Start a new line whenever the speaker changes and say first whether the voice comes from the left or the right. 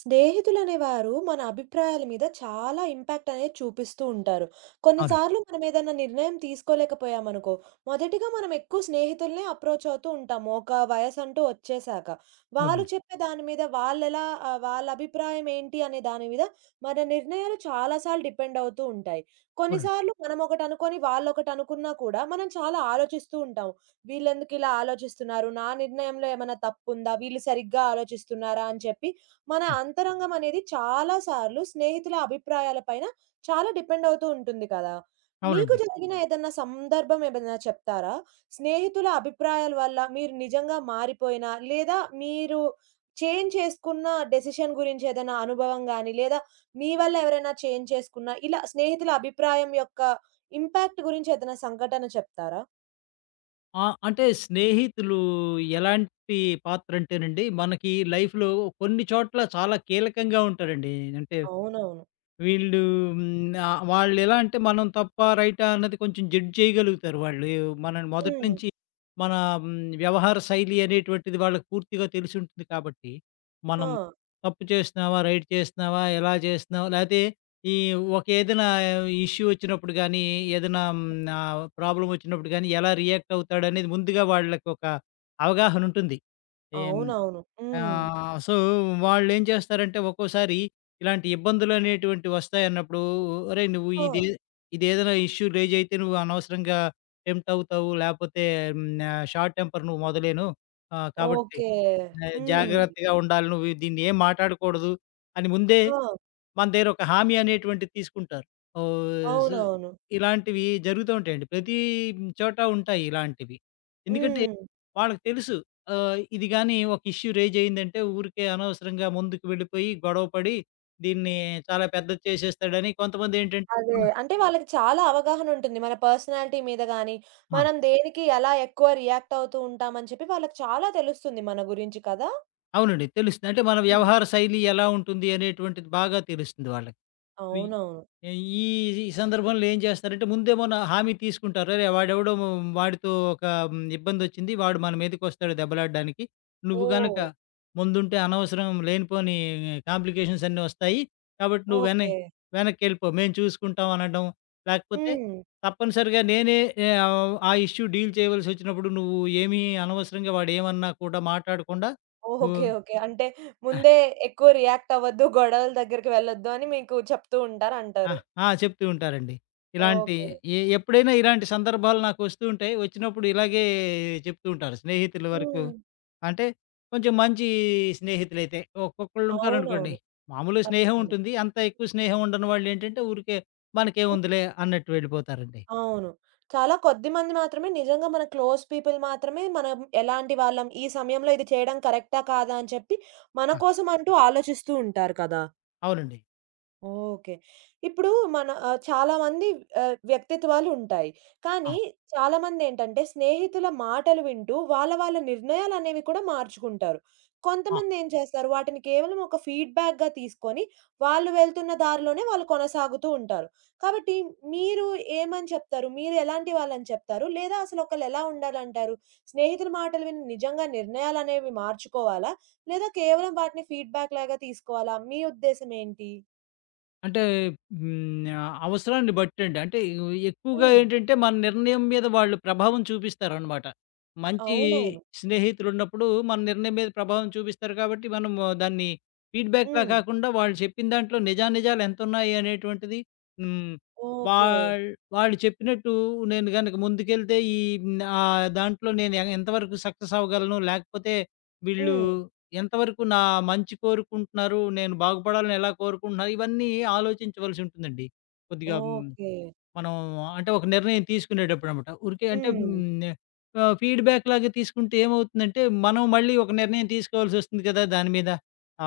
right: స్నేహితులనేవారు మన అభిప్రాయాల మీద చాలా ఇంపాక్ట్ అనేది చూపిస్తూ ఉంటారు.
left: అవును.
right: కొన్నిసార్లు మనం ఏదైనా నిర్ణయం తీసుకోలేకపోయామనుకో, మొదటిగా మనం ఎక్కువ స్నేహితులనే అప్రోచ్ అవుతూ ఉంటాము. ఒక వయసంటూ వచ్చేసాక. వాళ్ళు
left: అవునండి.
right: చెప్పే దాని మీద వాళ్ళ అభిప్రాయం ఏంటి అనే దాని మీద మన నిర్ణయాలు చాలా సార్లు డిపెండ్ అవుతూ ఉంటాయి.
left: అవునండి.
right: కొన్నిసార్లు మనం ఒకటనుకొని వాళ్ళొకటనుకున్నా కూడా మనం చాలా ఆలోచిస్తూ ఉంటాం. వీళ్ళెందుకిలా ఆలోచిస్తున్నారు? నా నిర్ణయంలో ఏమైనా తప్పుందా? వీళ్ళు సరిగ్గా ఆలోచిస్తున్నారా? అని చెప్పి మన
left: హ్మ్.
right: అంతరంగం అనేది చాలా సార్లు స్నేహితుల అభిప్రాయాల పైన చాలా డిపెండ్ అవుతూ ఉంటుంది కదా! మీకు
left: అవునండి.
right: జరిగిన అవును. ఏదన్నా సందర్భం ఏమైనా చెప్తారా? స్నేహితుల అభిప్రాయాల వల్ల మీరు నిజంగా మారిపోయిన, లేదా మీరు చేంజ్ చేసుకున్న డెసిషన్ గురించి ఏదైనా అనుభవం గాని, లేదా మీ వల్ల ఎవరైనా చేంజ్ చేసుకున్న, ఇలా స్నేహితుల అభిప్రాయం యొక్క ఇంపాక్ట్ గురించి ఏదైనా సంఘటన చెప్తారా?
left: ఆ! అంటే స్నేహితులు ఎలాంటి పాత్రంటేనండి, మనకి లైఫ్‌లో కొన్ని చోట్ల చాలా కీలకంగా ఉంటారండి. అంటే
right: అవునవును.
left: వీళ్ళు వాళ్ళెలా అంటే మనం తప్పా, రైటా అన్నది కొంచెం జడ్జ్ చేయగలుగుతారు వాళ్ళు. మనని మొదటి
right: హ్మ్.
left: నుంచి మన వ్యవహార శైలి అనేటువంటిది వాళ్ళకి పూర్తిగా తెలిసుంటుంది కాబట్టి, మనం
right: ఆ!
left: తప్పు చేస్తున్నావా, రైట్ చేస్తున్నావా, ఎలా చేస్తున్నావా, లేతే ఈ ఒక ఏదైనా ఇష్యూ వచ్చినప్పుడు గానీ, ఏదైనా ప్రాబ్లమ్ వచ్చినప్పుడు గానీ, ఎలా రియాక్ట్ అవుతాడనేది ముందుగా వాళ్ళకొక అవగాహనుంటుంది. ఏం
right: అవునవును.
left: హ్మ్.
right: హ్మ్.
left: ఆహ్, సో, వాళ్ళేం చేస్తారంటే ఒక్కోసారి ఇలాంటి ఇబ్బందులనేటువంటి వస్తాయన్నప్పుడు, "ఒరేయ్! నువ్వు
right: ఆ!
left: ఇదే ఇదేదైనా ఇష్యూ రైజ్ అయితే నువ్వు అనవసరంగా టెంప్ట్ అవుతావు. లేపోతే షార్ట్ టెంపర్ నువ్వు మొదలేను. కాబట్టి
right: ఓకే. హ్మ్.
left: జాగ్రత్తగా ఉండాలి. నువ్వు దీన్ని ఏం మాటాడకూడదు" అని ముందే
right: ఆ!
left: మన దగ్గర ఒక హామీ అనేటువంటిది తీసుకుంటారు. ఓహ్! జ్
right: అవునవును.
left: ఇలాంటివి జరుగుతూ ఉంటాయండి. ప్రతి చోట ఉంటాయి ఇలాంటివి. ఎందుకంటే
right: హ్మ్.
left: వాళ్ళకి తెలుసు. ఇది గాని ఒక ఇష్యూ రైజ్ అయిందంటే ఊరికే అనవసరంగా ముందుకు వెళ్ళిపోయి గొడవ పడి దీన్ని చాలా పెద్దది చేసేస్తాడని కొంతమందేంటంటే
right: అదే.
left: ఆ!
right: అంటే వాళ్ళకి చాలా అవగాహన ఉంటుంది. మన పర్సనాలిటీ మీద గాని,
left: ఆ!
right: మనం దేనికి ఎలా ఎక్కువ రియాక్ట్ అవుతూ ఉంటాం అని చెప్పి వాళ్ళకి చాలా తెలుస్తుంది మన గురించి కదా!
left: అవునండి. తెలుస్తుంది. అంటే మన
right: హ్మ్.
left: వ్యవహార శైలి ఎలా ఉంటుంది అనేటువంటిది బాగా తెలుస్తుంది వాళ్ళకి. ఈ
right: అవునవును.
left: ఈ ఈ సందర్భంలో ఏం చేస్తారంటే ముందేమో నా హామీ తీసుకుంటారు. "అరే! వాడితో ఒక ఇబ్బందొచ్చింది. వాడు మన మీదకొస్తాడు దెబ్బలాడడానికి. నువ్వు గనక
right: ఓహ్!
left: ముందుంటే అనవసరం లేనిపోని కాంప్లికేషన్స్ అన్నీ వస్తాయి. కాబట్టి నువ్వు వెన
right: ఓకే.
left: వెనక్కెళ్ళిపో. మేము చూసుకుంటాం" అనడం. లేకపోతే
right: హ్మ్.
left: తప్పనిసరిగా నేనే ఆ ఇష్యూ డీల్ చేయవలసొచ్చినప్పుడు నువ్వు ఏమీ అనవసరంగా వాడేమన్నా కూడా మాట్లాడకుండా నువ్వు
right: ఓకే. ఓకే. అంటే ముందే ఎక్కువ రియాక్ట్ అవ్వద్దు, గొడవల దగ్గరికి వెళ్ళొద్దు అని మీకు చెప్తూ
left: ఆ!
right: ఉంటారంటారు.
left: ఆ! చెప్తూ ఉంటారండి. ఇలాంటి
right: ఓకే.
left: ఎ ఎప్పుడైనా ఇలాంటి సందర్భాలు నాకొస్తూ ఉంటాయి. వచ్చినప్పుడు ఇలాగే చెప్తూ ఉంటారు. స్నేహితుల వరకు
right: హ్మ్.
left: అంటే కొంచెం మంచి స్నేహితులైతే. ఒక్కొక్కళ్ళుంటారనుకోండి,
right: అవునవును.
left: మామూలు స్నేహం
right: తప్పకుండా.
left: ఉంటుంది. అంత ఎక్కువ స్నేహం ఉండని వాళ్ళేంటంటే ఊరికే మనకేముందిలే అన్నట్టు వెళ్ళిపోతారండి.
right: అవును. చాలా కొద్ది మంది మాత్రమే నిజంగా మన క్లోజ్ పీపుల్ మాత్రమే మనం ఎలాంటి వాళ్ళం, ఈ సమయంలో ఇది చేయడం కరెక్టా కాదా అని చెప్పి మన
left: ఆ!
right: కోసం అంటూ ఆలోచిస్తూ ఉంటారు కదా!
left: అవునండి.
right: ఓకే. ఇప్పుడు మన చాలామంది వ్యక్తిత్వాలు ఉంటాయి.
left: ఆ!
right: కానీ చాలామందేంటంటే స్నేహితుల మాటలు వింటూ వాళ్ళ వాళ్ళ నిర్ణయాలనేవి కూడా మార్చుకుంటారు.
left: ఆ!
right: కొంతమందేం చేస్తారు వాటిని కేవలం ఒక ఫీడ్‌బ్యాక్‌గా తీసుకొని వాళ్ళు వెళ్తున్న దారిలోనే వాళ్ళు కొనసాగుతూ ఉంటారు. కాబట్టి మీరు ఏమని చెప్తారు? మీరు ఎలాంటి వాళ్ళని చెప్తారు? లేదా అసలు ఒకళ్ళు ఎలా ఉండాలంటారు? స్నేహితుల మాటలు విని నిజంగా నిర్ణయాలనేవి మార్చుకోవాలా? లేదా కేవలం వాటిని ఫీడ్‌బ్యాక్ లాగా తీసుకోవాలా? మీ ఉద్దేశ్యం ఏంటి?
left: అంటే అవసరాన్ని బట్టండి. అంటే ఎక్కువగా
right: హ్మ్.
left: ఏంటంటే మన నిర్ణయం మీద వాళ్ళు ప్రభావం చూపిస్తారనమాట. మంచి
right: అవునవును.
left: స్నేహితులున్నప్పుడు మన నిర్ణయం మీద ప్రభావం చూపిస్తారు కాబట్టి మనము దాన్ని ఫీడ్‌బ్యాక్‌లా
right: హ్మ్.
left: కాకుండా వాళ్ళు చెప్పిన దాంట్లో నిజానిజాలు ఎంతున్నాయి అనేటువంటిది హ్మ్.
right: ఓకే.
left: వాళ్ వాళ్ళు చెప్పినట్టు నేను గనక ముందుకెళ్తే దాంట్లో ఎంతవరకు సక్సెస్ అవ్వగలను, లేకపోతే వీళ్ళు
right: హ్మ్.
left: ఎంతవరకు నా మంచి కోరుకుంటున్నారు? నేను బాగుపడాలని ఎలా కోరుకుంటున్నారు? ఇవన్నీ ఆలోచించవలసి ఉంటుందండి. కొద్దిగా
right: ఓకే.
left: మనం అంటే ఒక నిర్ణయం తీసుకునేటప్పుడనమాట. ఊరికే అంటే
right: హ్మ్.
left: ఫీడ్‌బ్యాక్ లాగా తీసుకుంటే ఏమవుతుందంటే, మనం మళ్ళీ ఒక నిర్ణయం తీసుకోవాల్సొస్తుంది కదా! దాని మీద.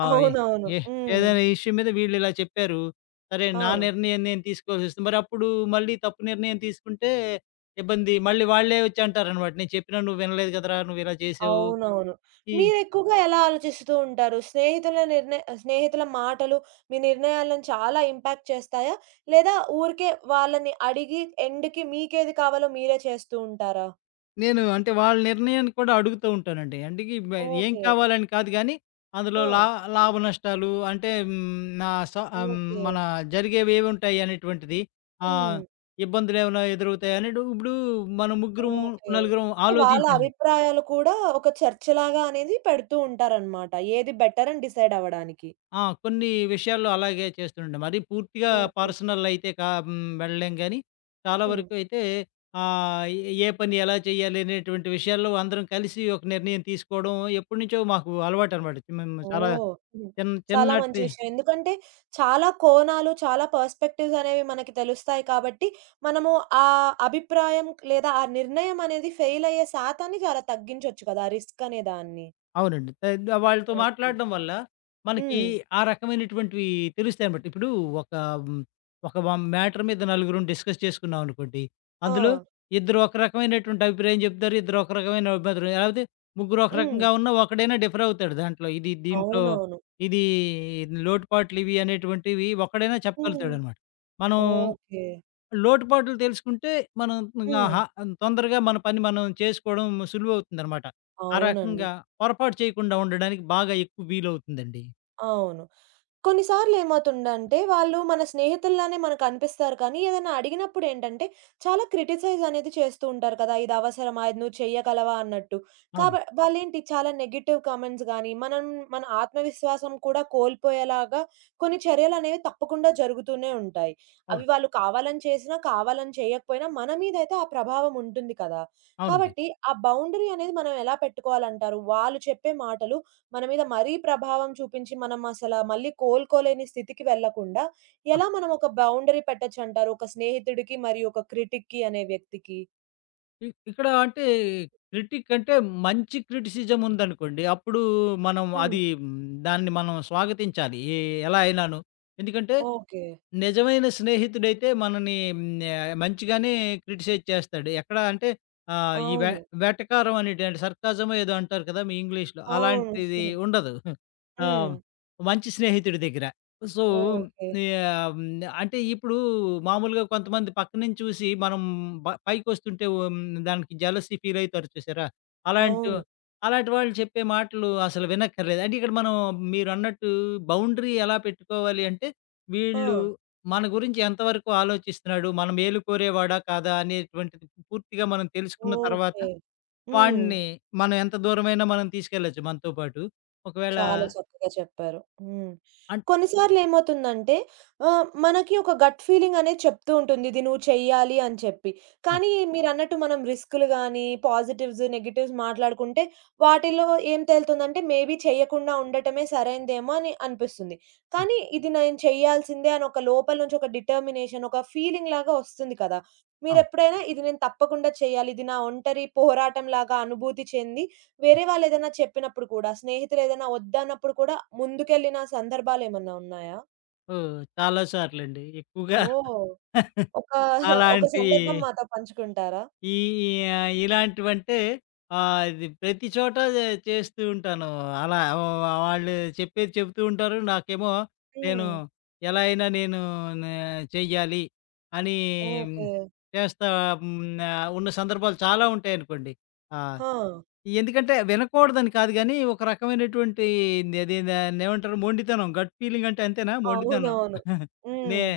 left: ఆహ్,
right: అవునవును.
left: ఏ
right: హ్మ్.
left: ఏదైనా ఇష్యూ మీద వీళ్ళిలా చెప్పారు. సరే నా
right: ఆ!
left: నిర్ణయం నేను తీసుకోవాల్సొస్తుంది. మరప్పుడు మళ్ళీ తప్పు నిర్ణయం తీసుకుంటే ఇబ్బంది. మళ్ళీ వాళ్ళే వచ్చి అంటారనమాట. "నేను చెప్పినా నువ్వు వినలేదు కదరా! నువ్విలా చేసావు."
right: అవునవును.
left: ఈ
right: మీరెక్కువగా ఎలా ఆలోచిస్తూ ఉంటారు? స్నేహితుల మాటలు మీ నిర్ణయాలను చాలా ఇంపాక్ట్ చేస్తాయా? లేదా ఊరికే వాళ్ళని అడిగి ఎండ్‌కి మీకేది కావాలో మీరే చేస్తూ ఉంటారా?
left: నేను అంటే వాళ్ళ నిర్ణయాన్ని కూడా అడుగుతూ ఉంటానండి. అంటే గి బ ఏం
right: ఓకే.
left: కావాలని కాదు గానీ, అందులో
right: ఆ!
left: లా లాభ నష్టాలు అంటే హ్మ్, నా స ఆహ్,
right: ఓకే.
left: మన జరిగేవేవుంటాయి అనేటువంటిది. ఆహ్,
right: హ్మ్.
left: ఇబ్బందులేమైనా ఎదురవుతాయనేటివి ఇప్పుడు మనం ముగ్గురం,
right: ఓకే.
left: నలుగురం
right: అంటే వాళ్ళ
left: ఆలోచించా
right: అభిప్రాయాలు కూడా ఒక చర్చలాగా అనేది పెడుతూ ఉంటారనమాట. ఏది బెటర్ అని డిసైడ్ అవ్వడానికి.
left: ఆ! కొన్ని విషయాల్లో అలాగే చేస్తుండే. మరీ పూర్తిగా
right: ఓకే.
left: పర్సనల్ అయితే వెళ్ళలేం గానీ, చాలా
right: హ్మ్.
left: వరకు అయితే ఆహ్, ఏ ఏ పని ఎలా చేయాలి అనేటువంటి విషయాల్లో అందరం కలిసి ఒక నిర్ణయం తీసుకోవడం ఎప్పటినుంచో మాకు అలవాటనమాట. మేము చాలా
right: ఓహ్! హ్మ్. చాలా మంచి
left: చిన్నటి
right: విషయం. ఎందుకంటే చాలా కోణాలు, చాలా పర్స్‌పెక్టివ్స్ అనేవి మనకి తెలుస్తాయి కాబట్టి, మనము ఆ అభిప్రాయం లేదా ఆ నిర్ణయం అనేది ఫెయిల్ అయ్యే శాతాన్ని చాలా తగ్గించొచ్చు కదా! ఆ రిస్క్ అనే దాన్ని.
left: అవునండి. వాళ్ళతో
right: ఓకే.
left: మాట్లాడడం వల్ల మనకి
right: హ్మ్.
left: ఆ రకమైనటువంటివి తెలుస్తాయనమాట. ఇప్పుడు ఒక హ్మ్, ఒక మ్యాటర్ మీద నలుగురం డిస్కస్ చేసుకున్నాం అనుకోండి.
right: ఆ!
left: అందులో ఇద్దరు ఒక రకమైనటువంటి అభిప్రాయం చెప్తారు. ఇద్దరు ఒక రకమైన అభిప్రాయం, లేకపోతే ముగ్గురు ఒక
right: హ్మ్.
left: రకంగా ఉన్నా ఒకడైనా డిఫర్ అవుతాడు దాంట్లో. దీంట్లో
right: అవునవును.
left: ఇది లోటుపాట్లు ఇవి అనేటువంటివి ఒకడైనా
right: హ్మ్.
left: చెప్పగలుగుతాడనమాట. మనం
right: ఓకే.
left: లోటుపాట్లు తెలుసుకుంటే మనం ఇంగా
right: హ్మ్.
left: హ తొందరగా మన పని మనం చేసుకోవడం సులువవుతుందనమాట. ఆ
right: అవునండి.
left: రకంగా పొరపాటు చేయకుండా ఉండడానికి బాగా ఎక్కువ వీలవుతుందండి.
right: అవును. కొన్నిసార్లు ఏమవుతుందంటే, వాళ్ళు మన స్నేహితుల్లానే మనకనిపిస్తారు కానీ, ఏదైనా అడిగినప్పుడేంటంటే, చాలా క్రిటిసైజ్ అనేది చేస్తూ ఉంటారు కదా! ఇదవసరమా? ఇది నువ్వు చెయ్యగలవా? అన్నట్టు. కాబ
left: అవును.
right: వాళ్ళేంటి చాలా నెగెటివ్ కామెంట్స్ గానీ, మనం మన ఆత్మవిశ్వాసం కూడా కోల్పోయేలాగా కొన్ని చర్యలనేవి తప్పకుండా జరుగుతూనే ఉంటాయి. అవి
left: అవును.
right: వాళ్ళు కావాలని చేసినా, కావాలని చేయకపోయినా, మన మీదైతే ఆ ప్రభావం ఉంటుంది కదా!
left: అవునండి.
right: కాబట్టి, ఆ బౌండరీ అనేది మనం ఎలా పెట్టుకోవాలంటారు? వాళ్ళు చెప్పే మాటలు మన మీద మరీ ప్రభావం చూపించి మనం మళ్ళీ కోలుకోలేని స్థితికి వెళ్ళకుండా,
left: ఆ!
right: ఎలా మనం ఒక బౌండరీ పెట్టొచ్చంటారు? ఒక స్నేహితుడికి మరియు ఒక క్రిటిక్‌కి అనే వ్యక్తికి?
left: ఇ ఇక్కడ అంటే క్రిటిక్ అంటే మంచి క్రిటిసిజం ఉందనుకోండి. అప్పుడు మనం
right: హ్మ్.
left: అది హ్మ్, దాన్ని మనం స్వాగతించాలి. ఎలా అయినాను. ఎందుకంటే
right: ఓకే.
left: నిజమైన స్నేహితుడైతే మనని మంచిగానే క్రిటిసైజ్ చేస్తాడు. ఎక్కడ అంటే ఆహ్, ఈ వె
right: అవును.
left: వెటకారం అనేటువంటి సర్కాజమో ఏదో అంటారు కదా! మీ ఇంగ్లీష్‌లో. అలాంటిది
right: అవును.
left: ఉండదు. ఆ!
right: హ్మ్.
left: మంచి స్నేహితుడి దగ్గర. So,
right: okay.
left: యాహ్! హ్మ్, అంటే ఇప్పుడు మామూలుగా కొంతమంది పక్క నుంచి చూసి మనం పైకొస్తుంటే దానికి జెలసీ ఫీల్ అయితారు చూసారా? అలాంటి
right: అవును.
left: అలాంటి వాళ్ళు చెప్పే మాటలు అసలు వినక్కర్లేదు. అంటే ఇక్కడ మనం మీరన్నట్టు బౌండరీ ఎలా పెట్టుకోవాలి అంటే
right: ఆ!
left: వీళ్ళు మన గురించి ఎంతవరకు ఆలోచిస్తున్నాడు? మన మేలు కోరేవాడా? కాదా? అనేటువంటిది పూర్తిగా మనం తెలుసుకున్న తర్వాత,
right: ఓకే. హ్మ్.
left: వాడిని మనం ఎంత దూరమైనా మనం తీసుకెళ్ళొచ్చు మనతో పాటు. ఒకవేళ
right: చాలా చక్కగా చెప్పారు. హ్మ్.
left: అన్
right: కొన్నిసార్లేమవుతుందంటే మనకి ఒక గట్ ఫీలింగ్ అనేది చెప్తూ ఉంటుంది. ఇది నువ్వు చెయ్యాలి అని చెప్పి.
left: ఆ!
right: కానీ మీరన్నట్టు మనం రిస్క్‌లు గాని, పాజిటివ్స్, నెగెటివ్స్ మాట్లాడుకుంటే వాటిలో ఏం తేలుతుందంటే మేబీ చేయకుండా ఉండటమే సరైనదేమో అని అనిపిస్తుంది.
left: హ్మ్.
right: కానీ ఇది నేను చేయాల్సిందే అని ఒక లోపల నుంచి ఒక డిటర్మినేషన్, ఒక ఫీలింగ్ లాగా వస్తుంది కదా!
left: ఆ!
right: మీరెప్పుడైనా ఇది నేను తప్పకుండా చేయాలి. ఇది నా ఒంటరి పోరాటంలాగా అనుభూతి చెంది వేరే వాళ్ళేదైనా చెప్పినప్పుడు కూడా, స్నేహితులేదైనా వద్దన్నప్పుడు కూడా ముందుకెళ్ళిన సందర్భాలేమన్నా ఉన్నాయా?
left: ఓహ్! చాలా సార్లండి. ఎక్కువగా
right: ఓహ్! ఒక ఒక
left: అలాంటి
right: సందర్భం మాతో పంచుకుంటారా?
left: ఈ ఈ ఆహ్, ఇలాంటివంటే ఇది ప్రతి చోట చేస్తూ ఉంటాను. అలా వ వాళ్ళు చెప్పేది చెప్తూ ఉంటారు. నాకేమో నేను
right: హ్మ్.
left: ఎలా అయినా నేను నే చెయ్యాలి అని మ్,
right: ఓకే.
left: చేస్తా హ్మ్. ఆహ్, ఉన్న సందర్భాలు చాలా ఉంటాయనుకోండి. ఆ!
right: ఆ!
left: ఎందుకంటే వినకూడదని కాదు గానీ, ఒక రకమైనటువంటి దాన్ని ఏమంటారు మొండితనం. గట్ ఫీలింగ్ అంటే అంతేనా మొండితనం?
right: అవునవును.
left: నే
right: హ్మ్.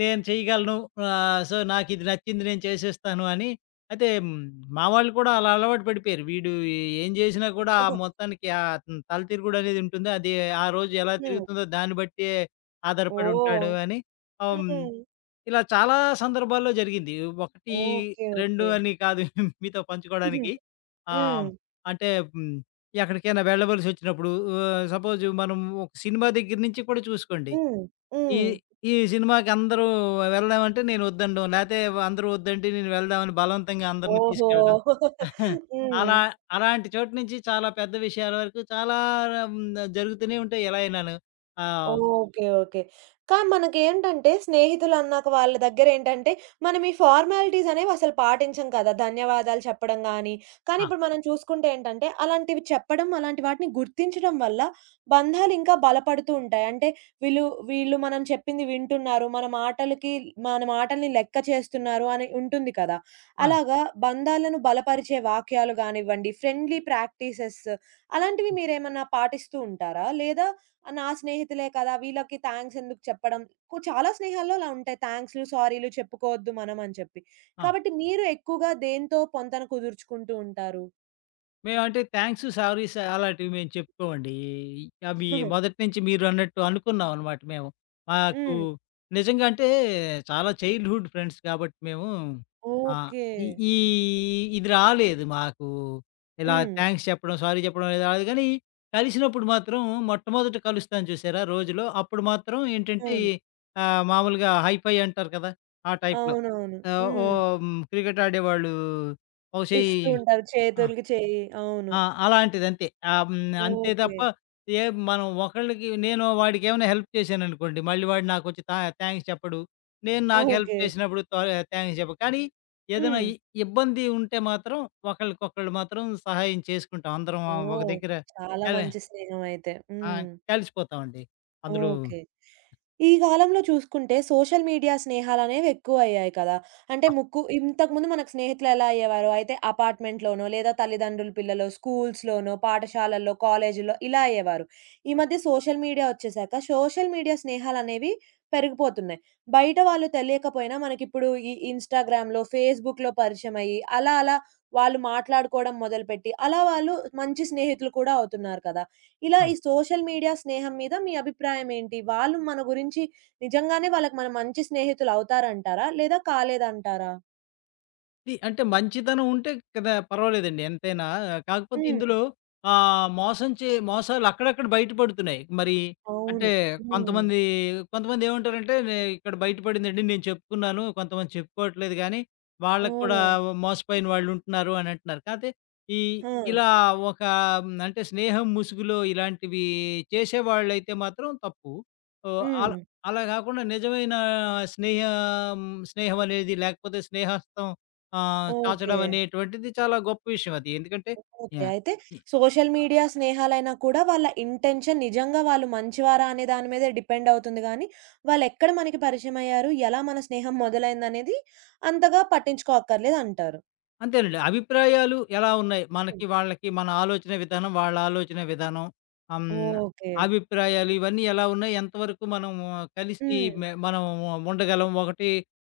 left: నేను చేయగలను. నాకిది నచ్చింది నేను చేసేస్తాను అని. అయితే మా వాళ్ళు కూడా అలా అలవాటు పడిపోయారు. వీడు ఏం చేసినా కూడా ఆ మొత్తానికి తల తిరుగుడనేది ఉంటుంది. అది ఆ రోజు ఎలా
right: హ్మ్.
left: తిరుగుతుందో దాన్ని బట్టే ఆధారపడి
right: ఓహ్!
left: ఉంటాడు అని. హ్మ్.
right: హ్మ్.
left: ఇలా చాలా సందర్భాల్లో జరిగింది. 1,
right: ఓకే.
left: 2
right: ఓకే.
left: అని కాదు మీతో
right: హ్మ్.
left: పంచుకోవడానికి. ఆహ్,
right: హ్మ్.
left: అంటే హ్మ్, ఎక్కడికైనా వెళ్ళవలసొచ్చినప్పుడు సపోజ్ మనం ఒక సినిమా దగ్గర నుంచి కూడా చూసుకోండి. ఈ
right: హ్మ్.
left: ఈ సినిమాకి అందరూ వెళ్దామంటే నేను వద్దనడం, లేతే అందరూ వద్దంటే నేను వెళ్దామని బలవంతంగా అందరిని
right: ఓహో!
left: తీసుకెళ్ళడం.
right: హ్మ్.
left: అలా అలాంటి చోటు నుంచి చాలా పెద్ద విషయాల వరకు చాలా హ్మ్, జరుగుతూనే ఉంటాయి ఎలా అయినాను. ఆహ్,
right: ఓకే. ఓకే. కానీ మనకేంటంటే స్నేహితులన్నాక వాళ్ళ దగ్గరేంటంటే, మనం ఈ ఫార్మాలిటీస్ అనేవి అసలు పాటించం కదా! ధన్యవాదాలు చెప్పడం గాని, కానీ
left: ఆ!
right: ఇప్పుడు మనం చూసుకుంటే ఏంటంటే, అలాంటివి చెప్పడం, అలాంటి వాటిని గుర్తించడం వల్ల బంధాలు ఇంకా బలపడుతూ ఉంటాయి. అంటే వీళ్ళు, వీళ్ళు మనం చెప్పింది వింటున్నారు, మన మాటల్ని లెక్క చేస్తున్నారు అని ఉంటుంది కదా!
left: అవును.
right: అలాగా బంధాలను బలపరిచే వాక్యాలు గానివ్వండి, ఫ్రెండ్లీ ప్రాక్టీసెస్ అలాంటివి
left: హ్మ్.
right: మీరేమన్నా పాటిస్తూ ఉంటారా? లేదా నా స్నేహితులే కదా! వీళ్ళకి థాంక్స్ ఎందుకు చెప్పడం? చాలా స్నేహాల్లో అలా ఉంటాయి. థాంక్స్‌లు, సారీలు చెప్పుకోవద్దు మనం అని చెప్పి.
left: ఆ!
right: కాబట్టి మీరు ఎక్కువగా దేనితో పొంతన కుదుర్చుకుంటూ ఉంటారు?
left: మేమంటే థాంక్స్, సారీస్ అలాంటివి మేము చెప్పుకోమండి. అవి మొదటి నుంచి మీరన్నట్టు అనుకున్నాం అనమాట మేము. మాకు
right: హ్మ్.
left: నిజంగా అంటే చాలా చైల్డ్‌హుడ్ ఫ్రెండ్స్ కాబట్టి మేము ఆ!
right: ఓకే.
left: ఈ ఈ ఇది రాలేదు మాకు. ఇలా
right: హ్మ్.
left: థాంక్స్ చెప్పడం, సారీ చెప్పడం అనేది రాలేదు గానీ, కలిసినప్పుడు మాత్రం మొట్టమొదట కలుస్తాం చూసారా రోజులో, అప్పుడు మాత్రం ఏంటంటే
right: అవును.
left: మామూలుగా హైఫై అంటారు కదా! ఆ టైప్‌లో.
right: అవునవును.
left: ఆహ్, ఓ
right: హ్మ్.
left: క్రికెట్ ఆడేవాళ్ళు ఒక చెయ్యి
right: ఇస్తూ ఉంటారు.
left: ఆ!
right: చేతులకి చేయి. అవును.
left: ఆ! అలాంటిదంతే. ఆహ్, హ్మ్. అంతే
right: ఓకే.
left: తప్ప ఏ మనం ఒకళ్ళకి నేను వాడికేమైనా హెల్ప్ చేశాననుకోండి, మళ్ళీ వాడు నాకొచ్చి థాంక్స్ చెప్పడు. నేను హ్మ్. నాకు హెల్ప్
right: ఓకే.
left: చేసినప్పుడు థాంక్స్ చెప్పడు. కానీ ఏదైనా
right: హ్మ్.
left: ఇబ్బంది ఉంటే మాత్రం ఒకళ్ళకొకళ్ళు మాత్రం సహాయం చేసుకుంటాం. అందరం ఒక
right: ఓహ్!
left: దగ్గర
right: చాలా
left: అదే
right: మంచి స్నేహం అయితే.
left: ఆ!
right: హ్మ్.
left: కలిసిపోతామండి. అందులో
right: ఓకే. ఈ కాలంలో చూసుకుంటే సోషల్ మీడియా స్నేహాలనేవి ఎక్కువయ్యాయి కదా! అంటే ముక్కు ఇంతకుముందు మనకు స్నేహితులెలా అయ్యేవారు? అయితే అపార్ట్‌మెంట్‌లోనో, లేదా తల్లిదండ్రులు పిల్లలు, స్కూల్స్‌లోనో, పాఠశాలల్లో, కాలేజీల్లో ఇలా అయ్యేవారు. ఈ మధ్య సోషల్ మీడియా వచ్చేసాక సోషల్ మీడియా స్నేహాలనేవి పెరిగిపోతున్నాయి. బయట వాళ్ళు తెలియకపోయినా మనకిప్పుడు ఈ ఇన్‌స్టాగ్రామ్‌లో, ఫేస్‌బుక్‌లో పరిచయమయ్యి, అలా అలా వాళ్ళు మాట్లాడుకోవడం మొదలుపెట్టి, అలా వాళ్ళు మంచి స్నేహితులు కూడా అవుతున్నారు కదా! ఇలా
left: ఆ!
right: ఈ సోషల్ మీడియా స్నేహం మీద మీ అభిప్రాయం ఏంటి? వాళ్ళు మన గురించి నిజంగానే వాళ్ళకి మనం మంచి స్నేహితులు అవుతారంటారా? లేదా కాలేదంటారా?
left: ది అంటే మంచితనం ఉంటే కదా పర్వాలేదండి ఎంతైనా. కాకపోతే
right: హ్మ్.
left: ఇందులో ఆహ్, మోసం చే మోసాలు అక్కడక్కడ బయటపడుతున్నాయి. మరి అంటే
right: అవును. హ్మ్.
left: కొంతమంది, కొంతమందేమంటారంటే ఇక్కడ బయటపడిందండి నేను చెప్పుకున్నాను. కొంతమంది చెప్పుకోవట్లేదు గానీ, వాళ్ళకి కూడా
right: ఓహ్!
left: మోసపోయిన వాళ్ళుంటున్నారు అని అంటున్నారు. కాతే ఈ
right: ఆ!
left: ఇలా ఒక హ్మ్, అంటే స్నేహం ముసుగులో ఇలాంటివి చేసేవాళ్ళైతే మాత్రం తప్పు. ఓహ్!
right: హ్మ్.
left: అలా అలా గాకుండా నిజమైన స్నేహం స్నేహం అనేది లేకపోతే స్నేహస్తం ఆ!
right: ఓకే.
left: చాచడం అనేటువంటిది చాలా గొప్ప విషయం అది. ఎందుకంటే
right: ఓకే.
left: యాహ్!
right: అయితే
left: ఇ
right: సోషల్ మీడియా స్నేహాలైనా కూడా వాళ్ళ ఇంటెన్షన్ నిజంగా వాళ్ళు మంచివారా అనే దాని మీద డిపెండ్ అవుతుంది గానీ, వాళ్ళెక్కడ మనకి పరిచయమయ్యారు, ఎలా మన స్నేహం మొదలైందనేది అంతగా పట్టించుకోక్కర్లేదంటారు.
left: అంతేనండి. అభిప్రాయాలు ఎలా ఉన్నాయి?
right: హ్మ్.
left: మనకి, వాళ్ళకి మన ఆలోచన విధానం, వాళ్ళ ఆలోచన విధానం, ఆహ్, హ్మ్,
right: ఓకే.
left: అభిప్రాయాలు ఇవన్నీ ఎలా ఉన్నాయి? ఎంతవరకు మనం కలిసి
right: హ్మ్.
left: మనం ఉండగలం ఒకటి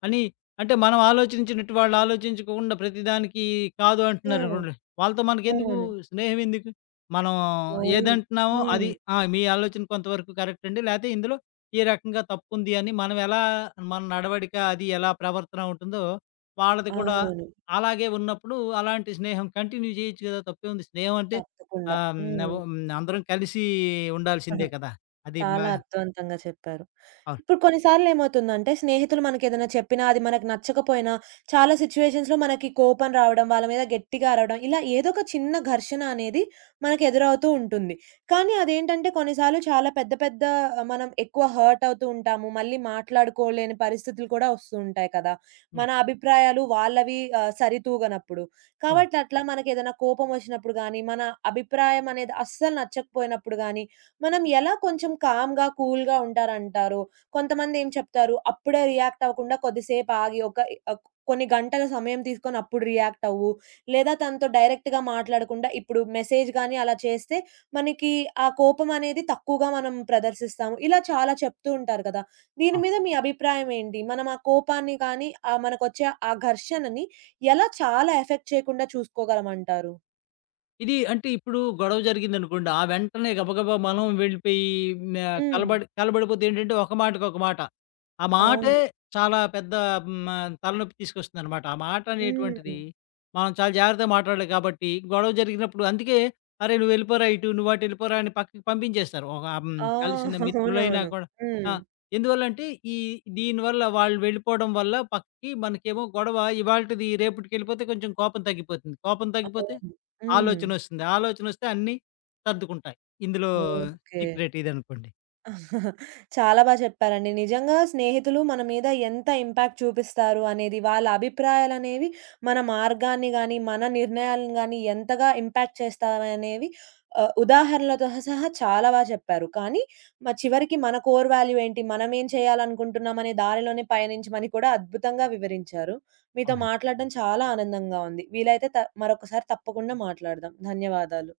left: అని, అంటే మనం ఆలోచించినట్టు వాళ్ళు ఆలోచించకుండా ప్రతిదానికి కాదు
right: హ్మ్.
left: అంటున్నారనుకోండి. వాళ్ళతో మనకెందుకు?
right: అవును.
left: స్నేహం ఎందుకు? మనం
right: అవును.
left: ఏదంటున్నామో
right: హ్మ్.
left: అది
right: హ్మ్.
left: ఆ! మీ ఆలోచన కొంతవరకు కరెక్ట్ అండి. లేతే ఇందులో ఈ రకంగా తప్పుంది అని మనం ఎలా మన నడవడిక అది ఎలా ప్రవర్తన ఉంటుందో వాళ్ళది కూడా
right: అవును.
left: అలాగే ఉన్నప్పుడు అలాంటి స్నేహం కంటిన్యూ చేయొచ్చు కదా! తప్పేముంది. స్నేహం అంటే
right: తప్పకుండా.
left: ఆహ్,
right: హ్మ్.
left: అందరం కలిసి ఉండాల్సిందే కదా! అది మా
right: చాలా అర్థవంతంగా చెప్పారు.
left: అవును.
right: ఇప్పుడు కొన్నిసార్లు ఏమవుతుందంటే, స్నేహితులు మనకేదైనా చెప్పినా, అది మనకు నచ్చకపోయినా, చాలా సిట్యుయేషన్స్‌లో మనకి కోపం రావడం, వాళ్ళ మీద గట్టిగా అరవడం, ఇలా ఏదో ఒక చిన్న ఘర్షణ అనేది మనకు ఎదురవుతూ ఉంటుంది. కానీ అదేంటంటే, కొన్నిసార్లు చాలా పెద్ద పెద్ద మనం ఎక్కువ హర్ట్ అవుతూ ఉంటాము. మళ్ళీ మాట్లాడుకోలేని పరిస్థితులు కూడా వస్తూ ఉంటాయి కదా!
left: అవును.
right: మన అభిప్రాయాలు వాళ్ళవి సరితూగనప్పుడు.
left: అవును.
right: కాబట్టి అట్లా మనకేదైనా కోపం వచ్చినప్పుడు గానీ, మన అభిప్రాయం అనేది అస్సలు నచ్చకపోయినప్పుడు గానీ, మనం ఎలా కొంచెం కామ్‌గా, కూల్‌గా ఉంటారంటారు? కొంతమందేం చెప్తారు, అప్పుడే రియాక్ట్ అవ్వకుండా కొద్దిసేపు ఆగి ఒక ఆహ్, కొన్ని గంటల సమయం తీసుకొని అప్పుడు రియాక్ట్ అవ్వు. లేదా తనతో డైరెక్ట్‌గా మాట్లాడకుండా ఇప్పుడు మెసేజ్ గాని అలా చేస్తే మనకి ఆ కోపం అనేది తక్కువగా మనం ప్రదర్శిస్తాము. ఇలా చాలా చెప్తూ ఉంటారు కదా! దీని మీద మీ అభిప్రాయం ఏంటి? మనం ఆ కోపాన్ని కానీ మనకొచ్చే ఆ ఘర్షణని ఎలా చాలా ఎఫెక్ట్ చేయకుండా చూసుకోగలమంటారు?
left: ఇది అంటే ఇప్పుడు గొడవ జరిగిందనుకోండి. ఆ వెంటనే గబగబా మనం వెళ్ళిపోయి న
right: హ్మ్.
left: కలబడి కలబడిపోతే ఏంటంటే ఒక మాటకి ఒక మాట. ఆ మాటే
right: అవును.
left: చాలా పెద్ద తలనొప్పి తీసుకొస్తుందనమాట. ఆ మాట
right: హ్మ్.
left: అనేటువంటిది మనం చాలా జాగ్రత్తగా మాట్లాడాలి కాబట్టి గొడవ జరిగినప్పుడు అందుకే "అరే! నువ్వు వెళ్ళిపోరా ఇటు, నువ్వు అటు వెళ్ళిపోరా" అని పక్కకి పంపించేస్తారు. ఒక
right: ఆ!
left: కలిసిన మిత్రులైనా
right: అవునవును.
left: కూడా ఆ!
right: హ్మ్.
left: ఎందువల్లంటే ఈ దీనివల్ల వాళ్ళు వెళ్ళిపోవడం వల్ల పక్కకి మనకేమో గొడవ ఇవాల్టిది రేపటికెళ్ళిపోతే కొంచెం కోపం తగ్గిపోతుంది. కోపం తగ్గిపోతే
right: అవును. హ్మ్.
left: ఆలోచనొస్తుంది. ఆలోచనొస్తే అన్నీ సర్దుకుంటాయి. ఇందులో
right: ఓకే.
left: సీక్రెట్ ఇదనుకోండి.
right: చాలా చెప్పారండి. నిజంగా స్నేహితులు మన మీద ఎంత ఇంపాక్ట్ చూపిస్తారు అనేది, వాళ్ళ అభిప్రాయాలనేవి మన మార్గాన్ని గానీ, మన నిర్ణయాలను గానీ ఎంతగా ఇంపాక్ట్ చేస్తాయనేవి ఉదాహరణలతో సహా చాలా చెప్పారు. కానీ చివరికి మన కోర్ వాల్యూ ఏంటి? మనమేం చేయాలనుకుంటున్నాం అనే దారిలోనే పయనించమని కూడా అద్భుతంగా వివరించారు. మీతో
left: అవునండి.
right: మాట్లాడడం చాలా ఆనందంగా ఉంది. వీలైతే మరొకసారి తప్పకుండా మాట్లాడదాం. ధన్యవాదాలు.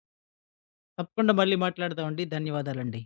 left: తప్పకుండా మళ్ళీ మాట్లాడదామండి. ధన్యవాదాలండి.